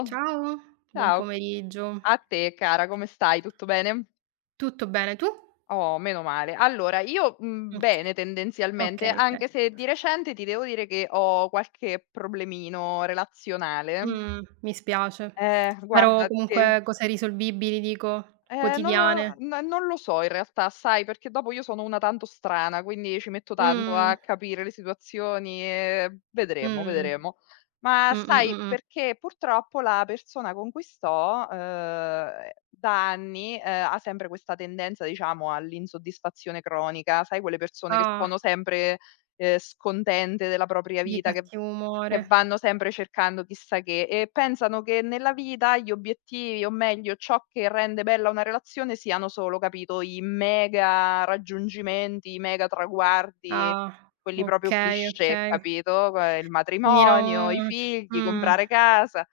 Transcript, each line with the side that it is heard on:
left: Oh,
right: Ciao, buon
left: ciao,
right: pomeriggio.
left: a te cara, come stai? Tutto bene?
right: Tutto bene, tu?
left: Oh, meno male. Allora, io,
right: Okay,
left: bene tendenzialmente,
right: okay, okay.
left: anche se di recente ti devo dire che ho qualche problemino relazionale.
right: Mi spiace. Spero
left: Guarda te.
right: comunque cose risolvibili dico,
left: Non lo
right: quotidiane.
left: n non lo so in realtà, sai, perché dopo io sono una tanto strana, quindi ci metto
right: Mh,
left: tanto
right: mh.
left: a capire le situazioni e vedremo, vedremo. Ma
right: Mh, mh,
left: sai,
right: mh, mh.
left: perché purtroppo la persona con cui sto, da anni, ha sempre questa tendenza, diciamo, all'insoddisfazione cronica, sai quelle persone che
right: Ah,
left: sono sempre, scontente della propria
right: di
left: vita, che
right: cattivo
left: che
right: umore.
left: vanno sempre cercando chissà che, e pensano che nella vita gli obiettivi, o meglio ciò che rende bella una relazione siano solo, capito, i mega raggiungimenti, i mega traguardi,
right: Ah,
left: quelli proprio
right: okay,
left: cliché,
right: okay.
left: capito, il
right: Quindi
left: matrimonio, i
right: non
left: figli,
right: mh,
left: comprare casa.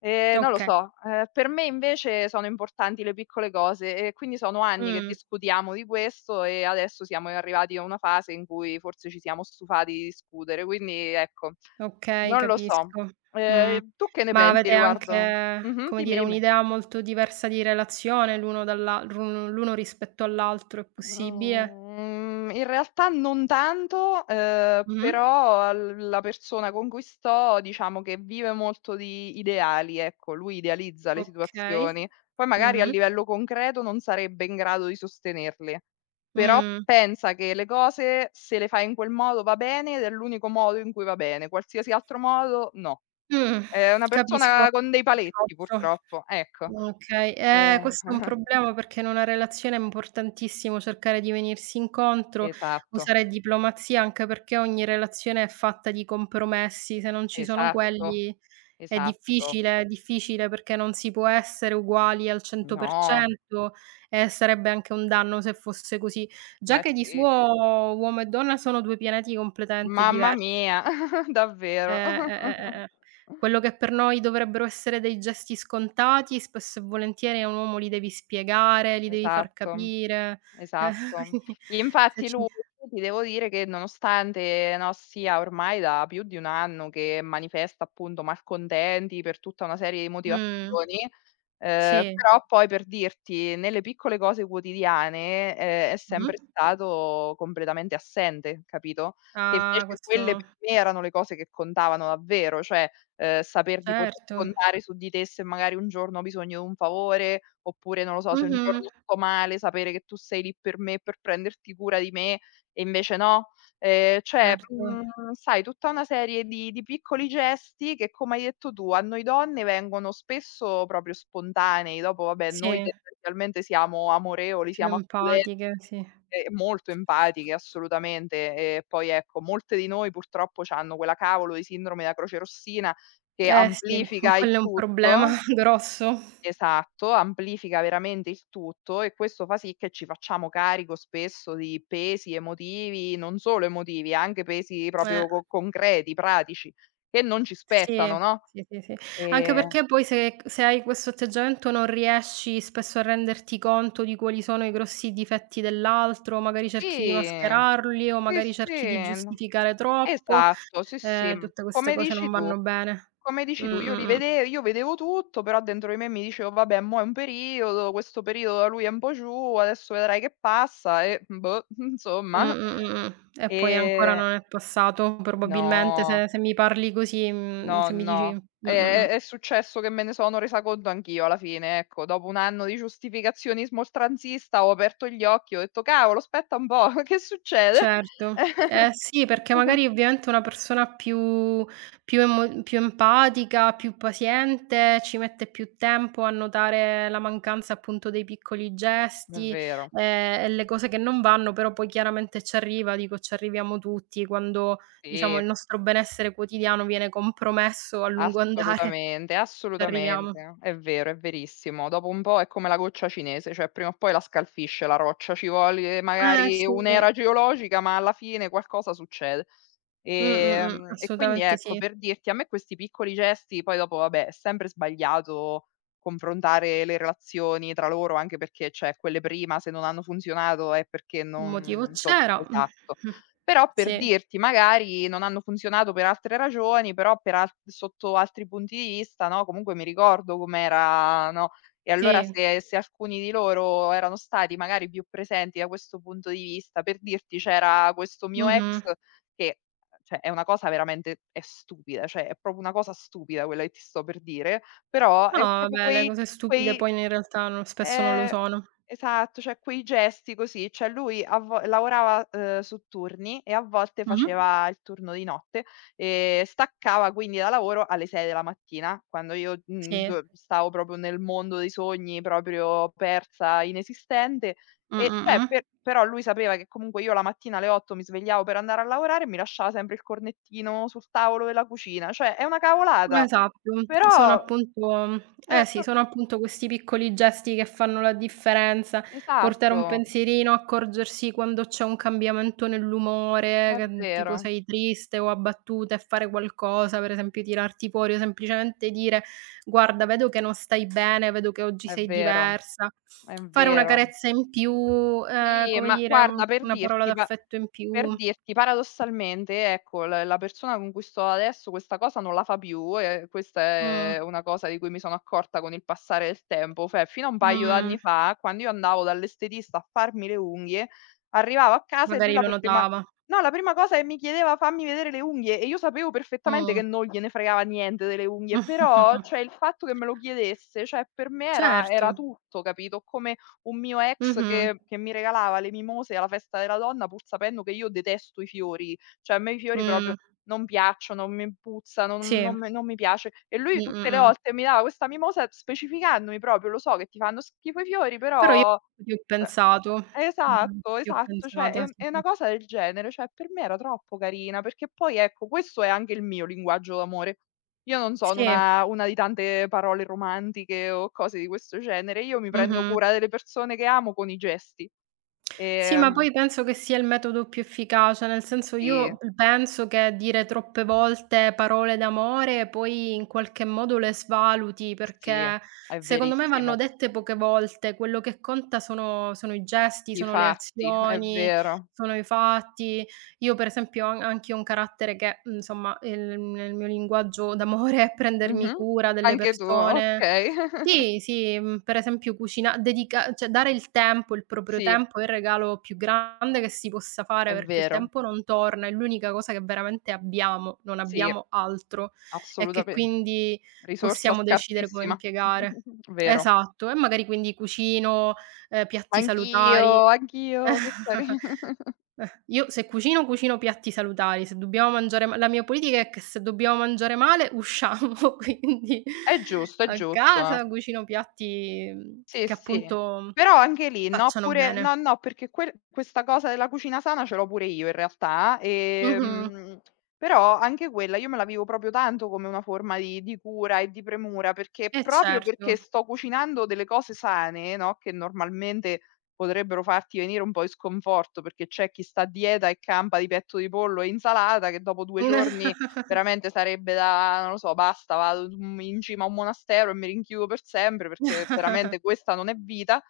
left: Non lo
right: okay.
left: so, per me invece sono importanti le piccole cose e quindi sono anni che
right: Mh.
left: discutiamo di questo e adesso siamo arrivati a una fase in cui forse ci siamo stufati di discutere, quindi ecco,
right: Okay,
left: non lo so.
right: capisco. Mh.
left: Tu che ne
right: Ma
left: pensi
right: avete
left: riguardo.
right: anche,
left: Mh-mh,
right: come
left: dimmi,
right: dire,
left: dimmi.
right: un'idea molto diversa di relazione l'uno dall'a l'un l'uno rispetto all'altro, è possibile?
left: Mhmm, in realtà non tanto,
right: Mh-mh.
left: però l la persona con cui sto diciamo che vive molto di ideali, ecco, lui idealizza le
right: Okay.
left: situazioni. Poi magari a
right: Mh-mh.
left: livello concreto non sarebbe in grado di sostenerli, però
right: Mh.
left: pensa che le cose se le fai in quel modo va bene ed è l'unico modo in cui va bene, qualsiasi altro modo no.
right: Mh.
left: È una
right: Capisco.
left: persona con
right: Un
left: dei
right: po' di
left: paletti
right: coccio.
left: purtroppo, ecco.
right: Okay.
left: Ehm
right: Questo è un problema perché in una relazione è importantissimo cercare di venirsi incontro,
left: esatto,
right: usare diplomazia, anche perché ogni relazione è fatta di compromessi, se non ci sono
left: esatto,
right: quelli.
left: esatto.
right: È difficile perché non si può essere uguali al
left: No,
right: 100% e sarebbe anche un danno se fosse così. Già
left: ma
right: che di
left: sì.
right: suo uomo e donna sono 2 pianeti completamente
left: Mamma
right: diversi.
left: mia,
right: Eh,
left: davvero.
right: eh. Quello che per noi dovrebbero essere dei gesti scontati, spesso e volentieri a un uomo li devi spiegare, li devi far
left: Esatto,
right: capire. Eh,
left: esatto.
right: quindi se
left: Infatti
right: ci
left: lui ti devo dire che nonostante, no, sia ormai da più di 1 anno che manifesta appunto malcontenti per tutta una serie di
right: mh,
left: motivazioni,
right: sì.
left: però poi per dirti, nelle piccole cose quotidiane, è sempre
right: Mh-mh.
left: stato completamente assente, capito? Che
right: Ah,
left: invece quelle
right: questo
left: per me erano le cose che contavano davvero, cioè, saper di poter
right: certo.
left: contare su di te se magari un giorno ho bisogno d'un favore, oppure non lo so, se un
right: Mh-mh,
left: giorno sto male, sapere che tu sei lì per me, per prenderti cura di me e invece no. Cioè,
right: certo.
left: sai tutta una serie di piccoli gesti che, come hai detto tu, a noi donne vengono spesso proprio spontanei. Dopo vabbè, noi
right: Sì,
left: tendenzialmente siamo amorevoli,
right: più
left: siamo accoglienti
right: empatiche, sì.
left: e molto empatiche, assolutamente. E poi ecco, molte di noi purtroppo c'hanno quella cavolo di sindrome da crocerossina che
right: Eh sì,
left: amplifica il
right: quello è un problema
left: tutto,
right: grosso.
left: esatto, amplifica veramente il tutto e questo fa sì che ci facciamo carico spesso di pesi emotivi, non solo emotivi, anche pesi
right: Eh,
left: proprio co concreti, pratici, che non ci
right: sì,
left: spettano, no.
right: sì, sì, sì. Anche
left: Ehm
right: perché poi se hai questo atteggiamento non riesci spesso a renderti conto di quali sono i grossi difetti dell'altro, magari cerchi di
left: sì,
right: mascherarli o
left: sì,
right: magari
left: sì,
right: cerchi di
left: n
right: giustificare troppo,
left: esatto, sì, sì, m
right: tutte queste
left: come
right: cose
left: dici
right: non
left: tu.
right: vanno bene.
left: Come
right: Mh,
left: dici tu,
right: mh, mh.
left: io vedevo tutto, però dentro di me mi dicevo: "Vabbè, mo' è un periodo, questo periodo da lui è un po' giù, adesso vedrai che passa e boh,
right: Mh,
left: insomma".
right: mh, mh, E poi ancora
left: Ehm,
right: non è passato probabilmente
left: no,
right: se mi parli così,
left: no,
right: se mi dici
left: no. È
right: mh.
left: è è successo che me ne sono resa conto anch'io alla fine, ecco. Dopo un anno di giustificazionismo oltranzista ho aperto gli occhi, ho detto: "Cavolo, aspetta un po', che succede?"
right: Certo. Eh sì, perché magari ovviamente una persona più più emo più empatica, più paziente, ci mette più tempo a notare la mancanza appunto dei piccoli
left: È
right: gesti,
left: vero,
right: ehm, e le cose che non vanno, però poi chiaramente ci arriva, dico ci arriviamo tutti quando diciamo
left: sì.
right: il nostro benessere quotidiano viene compromesso a lungo andare,
left: Assolutamente,
right: ci arriviamo.
left: assolutamente. È vero, è verissimo. Dopo un po' è come la goccia cinese, cioè prima o poi la scalfisce la roccia, ci vuole
right: Eh
left: magari
right: sì.
left: un'era geologica, ma alla fine qualcosa succede. E quindi
right: Assolutamente
left: ecco,
right: sì.
left: per dirti, a me questi piccoli gesti, poi dopo vabbè, è sempre sbagliato confrontare le relazioni tra loro, anche perché, cioè, quelle prima se non hanno funzionato è perché
right: Un
left: non
right: motivo
left: non so,
right: c'era.
left: esatto.
right: Mh.
left: Però per
right: Sì,
left: dirti, magari non hanno funzionato per altre ragioni, però per al sotto altri punti di vista, no, comunque mi ricordo com'era, no, e allora
right: sì.
left: se alcuni di loro erano stati magari più presenti da questo punto di vista, per dirti c'era questo mio ex
right: Mh-mh.
left: che cioè è una cosa veramente è stupida, cioè è proprio una cosa stupida quella che ti sto per dire, però
right: No,
left: è proprio
right: vabbè, le
left: quei
right: cose stupide
left: quei
right: poi in realtà non spesso non lo
left: Ehm,
right: sono.
left: esatto, cioè quei gesti così, cioè lui a vo lavorava, su turni e a volte
right: Mh-mh.
left: faceva il turno di notte e staccava quindi da lavoro alle 6 della mattina, quando io,
right: Sì.
left: do stavo proprio nel mondo dei sogni, proprio persa, inesistente
right: Mh,
left: e
right: mh,
left: cioè
right: mh.
left: però lui sapeva che comunque io la mattina alle 8 mi svegliavo per andare a lavorare e mi lasciava sempre il cornettino sul tavolo della cucina, cioè è una cavolata,
right: Esatto, sono
left: però
right: appunto eh sì,
left: pr
right: sono appunto questi piccoli gesti che fanno la differenza, portare un
left: esatto,
right: pensierino, accorgersi quando c'è un cambiamento nell'umore,
left: è
right: che, tipo
left: vero.
right: sei triste o abbattuta e fare qualcosa, per esempio tirarti fuori o semplicemente dire: "Guarda, vedo che non stai bene, vedo che oggi
left: È
right: sei
left: vero,
right: diversa."
left: è
right: Fare una
left: vero.
right: carezza in più,
left: Sì,
right: come
left: ma
right: dire, un
left: guarda
right: una parola d'affetto in
left: per
right: più.
left: dirti paradossalmente, ecco, l la persona con cui sto adesso questa cosa non la fa più e questa
right: Mh,
left: è una cosa di cui mi sono accorta con il passare del tempo, cioè fino a un paio
right: mh,
left: d'anni fa, quando io andavo dall'estetista a farmi le unghie, arrivavo a casa e lui
right: magari
left: la
right: lo
left: prima
right: notava.
left: no, la prima cosa che mi chiedeva: "Fammi vedere le unghie" e io sapevo perfettamente
right: Mh.
left: che non gliene fregava niente delle unghie, però,
right: Mh-mh-mh-mh.
left: cioè, il fatto che me lo chiedesse, cioè, per me era
right: Certo.
left: era tutto, capito? Come un mio ex
right: Mh-mh.
left: che mi regalava le mimose alla festa della donna, pur sapendo che io detesto i fiori, cioè a me i fiori
right: Mh.
left: proprio non piacciono, mi puzzano, non
right: Sì.
left: non me non mi piace. E lui
right: Mh,
left: tutte le
right: mh, mh.
left: volte mi dava questa mimosa specificandomi proprio: "Lo so che ti fanno schifo i fiori,
right: Però io
left: però".
right: ci ho
left: eh,
right: pensato. Mh-mh.
left: Esatto,
right: Ci ho
left: esatto, cioè è
right: pensata,
left: un
right: sì,
left: è
right: sì.
left: una cosa del genere, cioè per me era troppo carina, perché poi ecco, questo è anche il mio linguaggio d'amore. Io non sono
right: Sì.
left: una di tante parole romantiche o cose di questo genere, io mi prendo
right: Mh-mh.
left: cura delle persone che amo con i gesti.
right: Sì, ma
left: Ehm,
right: poi penso che sia il metodo più efficace, nel senso
left: sì,
right: io p penso che dire troppe volte parole d'amore poi in qualche modo le svaluti,
left: sì,
right: perché
left: è
right: secondo me vanno
left: verissimo.
right: dette poche volte, quello che conta sono i gesti,
left: I
right: sono le
left: fatti, è
right: azioni,
left: vero.
right: sono i fatti. Io per esempio ho an anch'io un carattere che, insomma, il nel mio linguaggio d'amore è prendermi
left: Mh-mh.
right: cura delle
left: Anche tu,
right: persone.
left: okay.
right: Sì, sì, per esempio cucina dedica cioè dare il tempo, il proprio
left: Sì,
right: tempo è il regalo più grande che si possa fare,
left: è
right: perché il
left: vero.
right: tempo non torna, è l'unica cosa che veramente abbiamo, non
left: Sì,
right: abbiamo altro e che
left: assolutamente.
right: quindi
left: Risorsa
right: possiamo decidere come
left: scarsissima.
right: impiegare.
left: Vero.
right: Esatto, e magari quindi cucino, piatti salutari.
left: Anch'io, anch'io, che cari.
right: Io se cucino, cucino piatti salutari, se dobbiamo mangiare ma la mia politica è che se dobbiamo mangiare male usciamo, quindi
left: È giusto, è
right: a
left: giusto.
right: casa cucino piatti,
left: Sì,
right: che
left: sì.
right: appunto
left: Però anche lì, no,
right: facciano
left: pure
right: bene.
left: no, no, perché quel questa cosa della cucina sana ce l'ho pure io in realtà,
right: Mh-mh.
left: però anche quella io me la vivo proprio tanto come una forma di cura e di premura, perché
right: Eh
left: proprio perché
right: certo.
left: sto cucinando delle cose sane, no, che normalmente potrebbero farti venire un po' in sconforto, perché c'è chi sta a dieta e campa di petto di pollo e insalata, che dopo 2 giorni veramente sarebbe da non lo so, basta, vado, in cima a un monastero e mi rinchiudo per sempre perché veramente questa non è vita.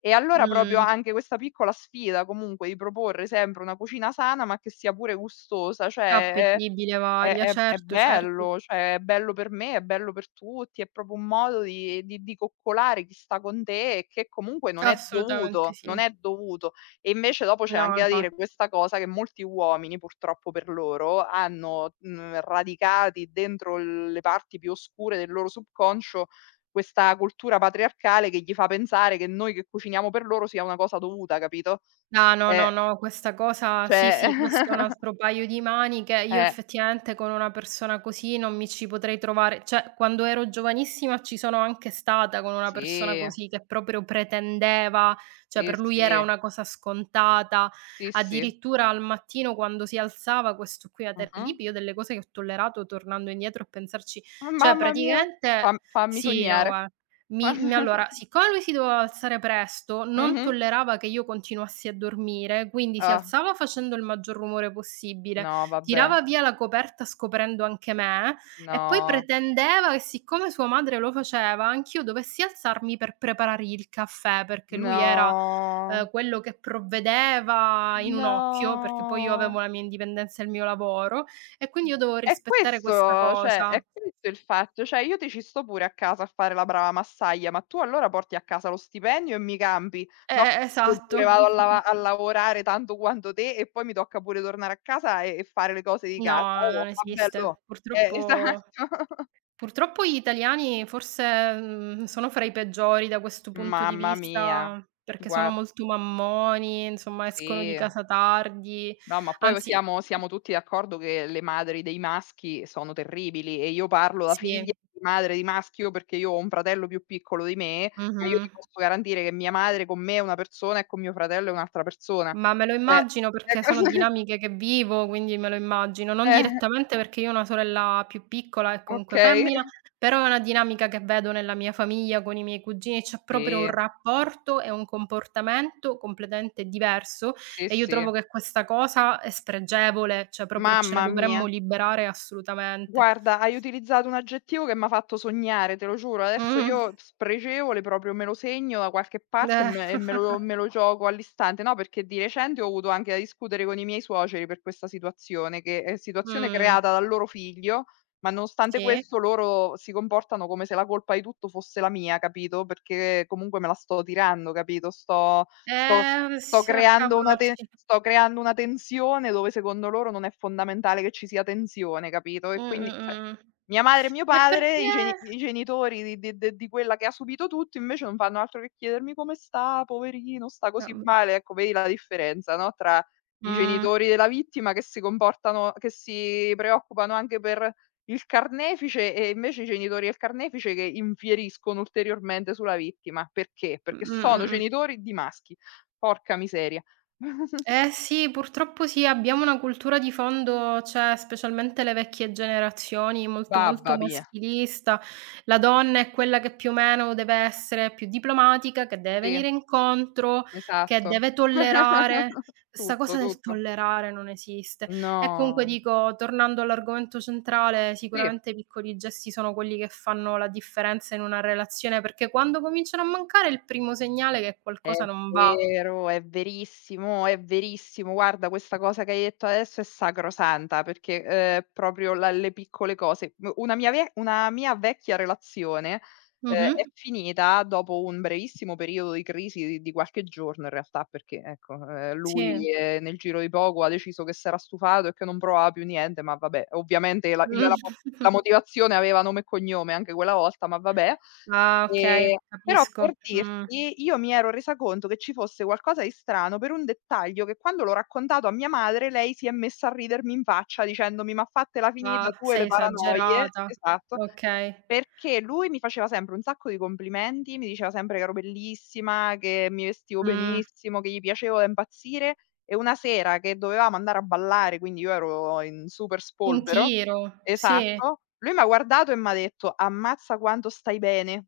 left: E allora proprio
right: Mh.
left: anche questa piccola sfida comunque di proporre sempre una cucina sana, ma che sia pure gustosa, cioè è
right: Appetibile,
left: è
right: varia,
left: è è
right: certo, certo.
left: bello, cioè è bello per me, è bello per tutti, è proprio un modo di coccolare chi sta con te e che comunque non è
right: Assolutamente
left: dovuto, non
right: sì.
left: è dovuto. E invece dopo c'è
right: No,
left: anche da dire
right: infatti.
left: questa cosa che molti uomini, purtroppo per loro, hanno, radicati dentro le parti più oscure del loro subconscio questa cultura patriarcale che gli fa pensare che noi che cuciniamo per loro sia una cosa dovuta, capito?
right: Ah, no, no,
left: Eh,
right: no, questa cosa sì,
left: cioè
right: sì, questo è un altro paio di maniche. Io
left: eh,
right: effettivamente con una persona così non mi ci potrei trovare. Cioè, quando ero giovanissima ci sono anche stata con una persona
left: sì,
right: così che proprio pretendeva, cioè
left: sì,
right: per lui era
left: sì,
right: una cosa scontata.
left: sì, sì.
right: Addirittura al mattino quando si alzava, questo qui era
left: Mh-mh.
right: terribile, io delle cose che ho tollerato tornando indietro a pensarci. Cioè,
left: Mamma mia, fam
right: praticamente
left: fammi
right: sì, no,
left: sognare.
right: gua mi mi allora, siccome lui si doveva alzare presto, non
left: Mh-mh.
right: tollerava che io continuassi a dormire, quindi si
left: Ah,
right: alzava facendo il maggior rumore possibile,
left: no vabbè.
right: tirava via la coperta scoprendo anche me e poi
left: No,
right: pretendeva che siccome sua madre lo faceva, anch'io dovessi alzarmi per preparare il caffè, perché lui era,
left: no,
right: quello che provvedeva in un occhio, perché poi io avevo
left: no.
right: la mia indipendenza e il mio lavoro e quindi io dovevo
left: È
right: rispettare questa
left: questo cioè,
right: cosa.
left: è questo il fatto. Cioè, io ti ci sto pure a casa a fare la brava massaglia, ma tu allora porti a casa lo stipendio e mi cambi. No che io pure
right: Esatto.
left: vado a lavorare tanto quanto te e poi mi tocca pure tornare a casa e fare le cose di casa.
right: No, non
left: Oh, vabbè allò.
right: esiste.
left: Esatto.
right: Purtroppo purtroppo gli italiani forse, sono fra i peggiori da questo punto di
left: Mamma mia.
right: vista, perché sono
left: Guard
right: molto mammoni, insomma escono di
left: Sì.
right: casa tardi,
left: No, ma poi
right: anzi
left: siamo tutti d'accordo che le madri dei maschi sono terribili e io parlo da figlia
right: sì,
left: di madre di maschio perché io ho un fratello più piccolo di me, ma io
right: mh-mh.
left: ti posso garantire che mia madre con me è una persona e con mio fratello è un'altra persona.
right: Ma me lo
left: Cioè
right: immagino perché sono dinamiche che vivo, quindi me lo immagino. Non
left: eh,
right: direttamente perché io ho una sorella più piccola e comunque
left: okay.
right: femmina, però è una dinamica che vedo nella mia famiglia con i miei cugini, c'è proprio un
left: Sì,
right: rapporto e un comportamento completamente diverso
left: sì,
right: e io
left: sì.
right: trovo che questa cosa è spregevole, cioè proprio ce ne
left: Mamma mia.
right: dovremmo liberare assolutamente.
left: Guarda, hai utilizzato un aggettivo che m'ha fatto sognare, te lo giuro. Adesso
right: Mh.
left: io spregevole proprio me lo segno da qualche parte e
right: Eh.
left: me e me lo me lo gioco all'istante. No, perché di recente ho avuto anche da discutere con i miei suoceri per questa situazione, che è situazione
right: Mh.
left: creata dal loro figlio, ma nonostante
right: Sì.
left: questo loro si comportano come se la colpa di tutto fosse la mia, capito, perché comunque me la sto tirando, capito, sto. Sto
right: S
left: creando una te
right: Cavolacci.
left: sto creando una tensione dove secondo loro non è fondamentale che ci sia tensione, capito?
right: Mh,
left: E quindi
right: mh,
left: cioè,
right: mh, mh.
left: mia madre e mio
right: E
left: padre,
right: perché
left: i genitori di quella che ha subito tutto, invece non fanno altro che chiedermi: "Come sta? Poverino, sta così
right: ehm,
left: male." Ecco, vedi la differenza, no, tra i
right: mh,
left: genitori della vittima che si preoccupano anche per il carnefice e invece i genitori del carnefice che infieriscono ulteriormente sulla vittima. Perché? Perché sono
right: mh.
left: genitori di maschi. Porca miseria.
right: Eh sì, purtroppo sì, abbiamo una cultura di fondo, cioè specialmente le vecchie generazioni, molto, molto
left: Babba mia.
right: maschilista. La donna è quella che più o meno deve essere più diplomatica, che deve
left: Sì,
right: venire incontro, che
left: esatto.
right: deve tollerare. Questa cosa
left: Tutto,
right: del
left: tutto.
right: tollerare non esiste. E comunque
left: No.
right: dico, tornando all'argomento centrale,
left: Sì.
right: sicuramente i piccoli gesti sono quelli che fanno la differenza in una relazione, perché quando cominciano a mancare è il primo segnale che
left: È
right: qualcosa non va.
left: vero, è verissimo, è verissimo. Guarda, questa cosa che hai detto adesso è sacrosanta perché, proprio la le piccole cose u una mia ve una mia vecchia relazione,
right: Mh-mh.
left: è finita dopo un brevissimo periodo di crisi di qualche giorno in realtà, perché ecco,
right: Sì.
left: lui, nel giro di poco ha deciso che s'era stufato e che non provava più niente, ma vabbè, ovviamente la il la
right: Mh.
left: mo la motivazione aveva nome e cognome anche quella volta, ma vabbè.
right: Ah, okay,
left: Però
right: capisco.
left: per
right: Mh.
left: dirti, io mi ero resa conto che ci fosse qualcosa di strano per un dettaglio che quando l'ho raccontato a mia madre, lei si è messa a ridermi in faccia dicendomi: "Ma fatela
right: Ah,
left: finita tu e le
right: sei
left: paranoie",
right: esagerata.
left: esatto,
right: Okay.
left: perché lui mi faceva sempre un sacco di complimenti, mi diceva sempre che ero bellissima, che mi vestivo
right: Mh.
left: benissimo, che gli piacevo da impazzire e una sera che dovevamo andare a ballare, quindi io ero in super
right: In
left: spolvero,
right: tiro, sì,
left: esatto, lui m'ha guardato e m'ha detto: "Ammazza quanto stai bene."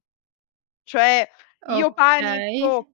left: Cioè, io
right: okay.
left: panico,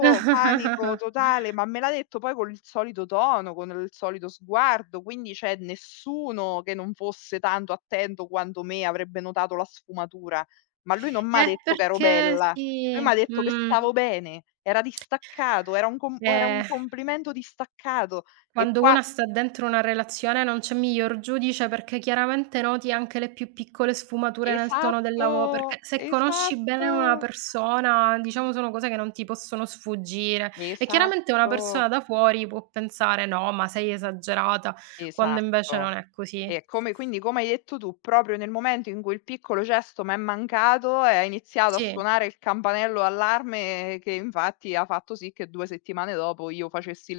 left: panico totale, ma me l'ha detto poi col solito tono, con il solito sguardo, quindi cioè nessuno che non fosse tanto attento quanto me avrebbe notato la sfumatura. Ma lui non m'ha detto che ero
right: Perché
left: bella, lui
right: sì,
left: m'ha detto che
right: mh.
left: stavo bene, era distaccato, era un com era
right: Eh.
left: un complimento distaccato. E
right: Quando
left: qua
right: una sta dentro una relazione non c'è miglior giudice perché chiaramente noti anche le più piccole sfumature nel tono della vo perché
left: esatto,
right: se conosci bene una
left: esatto,
right: persona, diciamo sono cose che non ti possono sfuggire e chiaramente una persona
left: esatto.
right: da fuori può pensare: "No, ma sei esagerata", quando invece non
left: Esatto.
right: è così.
left: Come hai detto tu, proprio nel momento in cui il piccolo gesto m'è mancato, e ha iniziato a
right: Sì,
left: suonare il campanello allarme che infatti ha fatto sì che 2 settimane dopo io facessi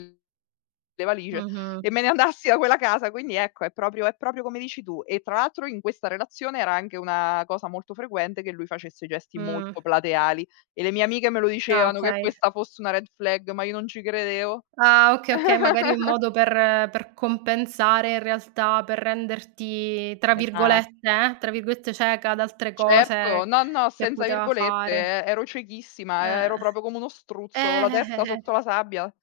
left: le valigie
right: mh-mh.
left: e me ne andassi da quella casa. Quindi ecco, è proprio come dici tu. E tra l'altro in questa relazione era anche una cosa molto frequente che lui facesse gesti
right: Mh.
left: molto plateali e le mie amiche me lo
right: Ah,
left: dicevano che
right: okay.
left: questa fosse una red flag, ma io non ci credevo.
right: Ah, okay, okay, magari un modo per compensare in realtà, per renderti,
left: Esa
right: tra virgolette, "cieca" ad altre
left: Certo,
right: cose
left: no, no,
right: che
left: senza
right: poteva
left: virgolette, e
right: fare.
left: ero ciechissima, ero
right: Eh.
left: proprio come uno struzzo, avevo la testa
right: Eh.
left: sotto la sabbia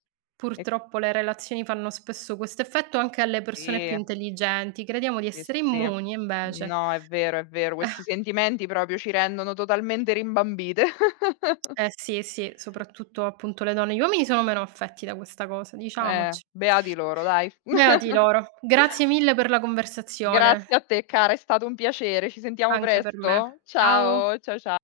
left: e
right: Purtroppo le relazioni fanno spesso questo effetto anche alle persone
left: sì,
right: più intelligenti. Crediamo di
left: sì,
right: essere
left: sì.
right: immuni e invece.
left: No, è vero, questi sentimenti proprio ci rendono totalmente rimbambite.
right: Eh sì, sì, soprattutto appunto le donne. Gli uomini sono meno affetti da questa cosa, diciamoci.
left: Beati loro, dai.
right: Beati loro. Grazie mille per la conversazione,
left: Grazie a te cara, è stato un piacere, ci sentiamo
right: anche per me.
left: presto?
right: Ciao.
left: Ciao, cia cia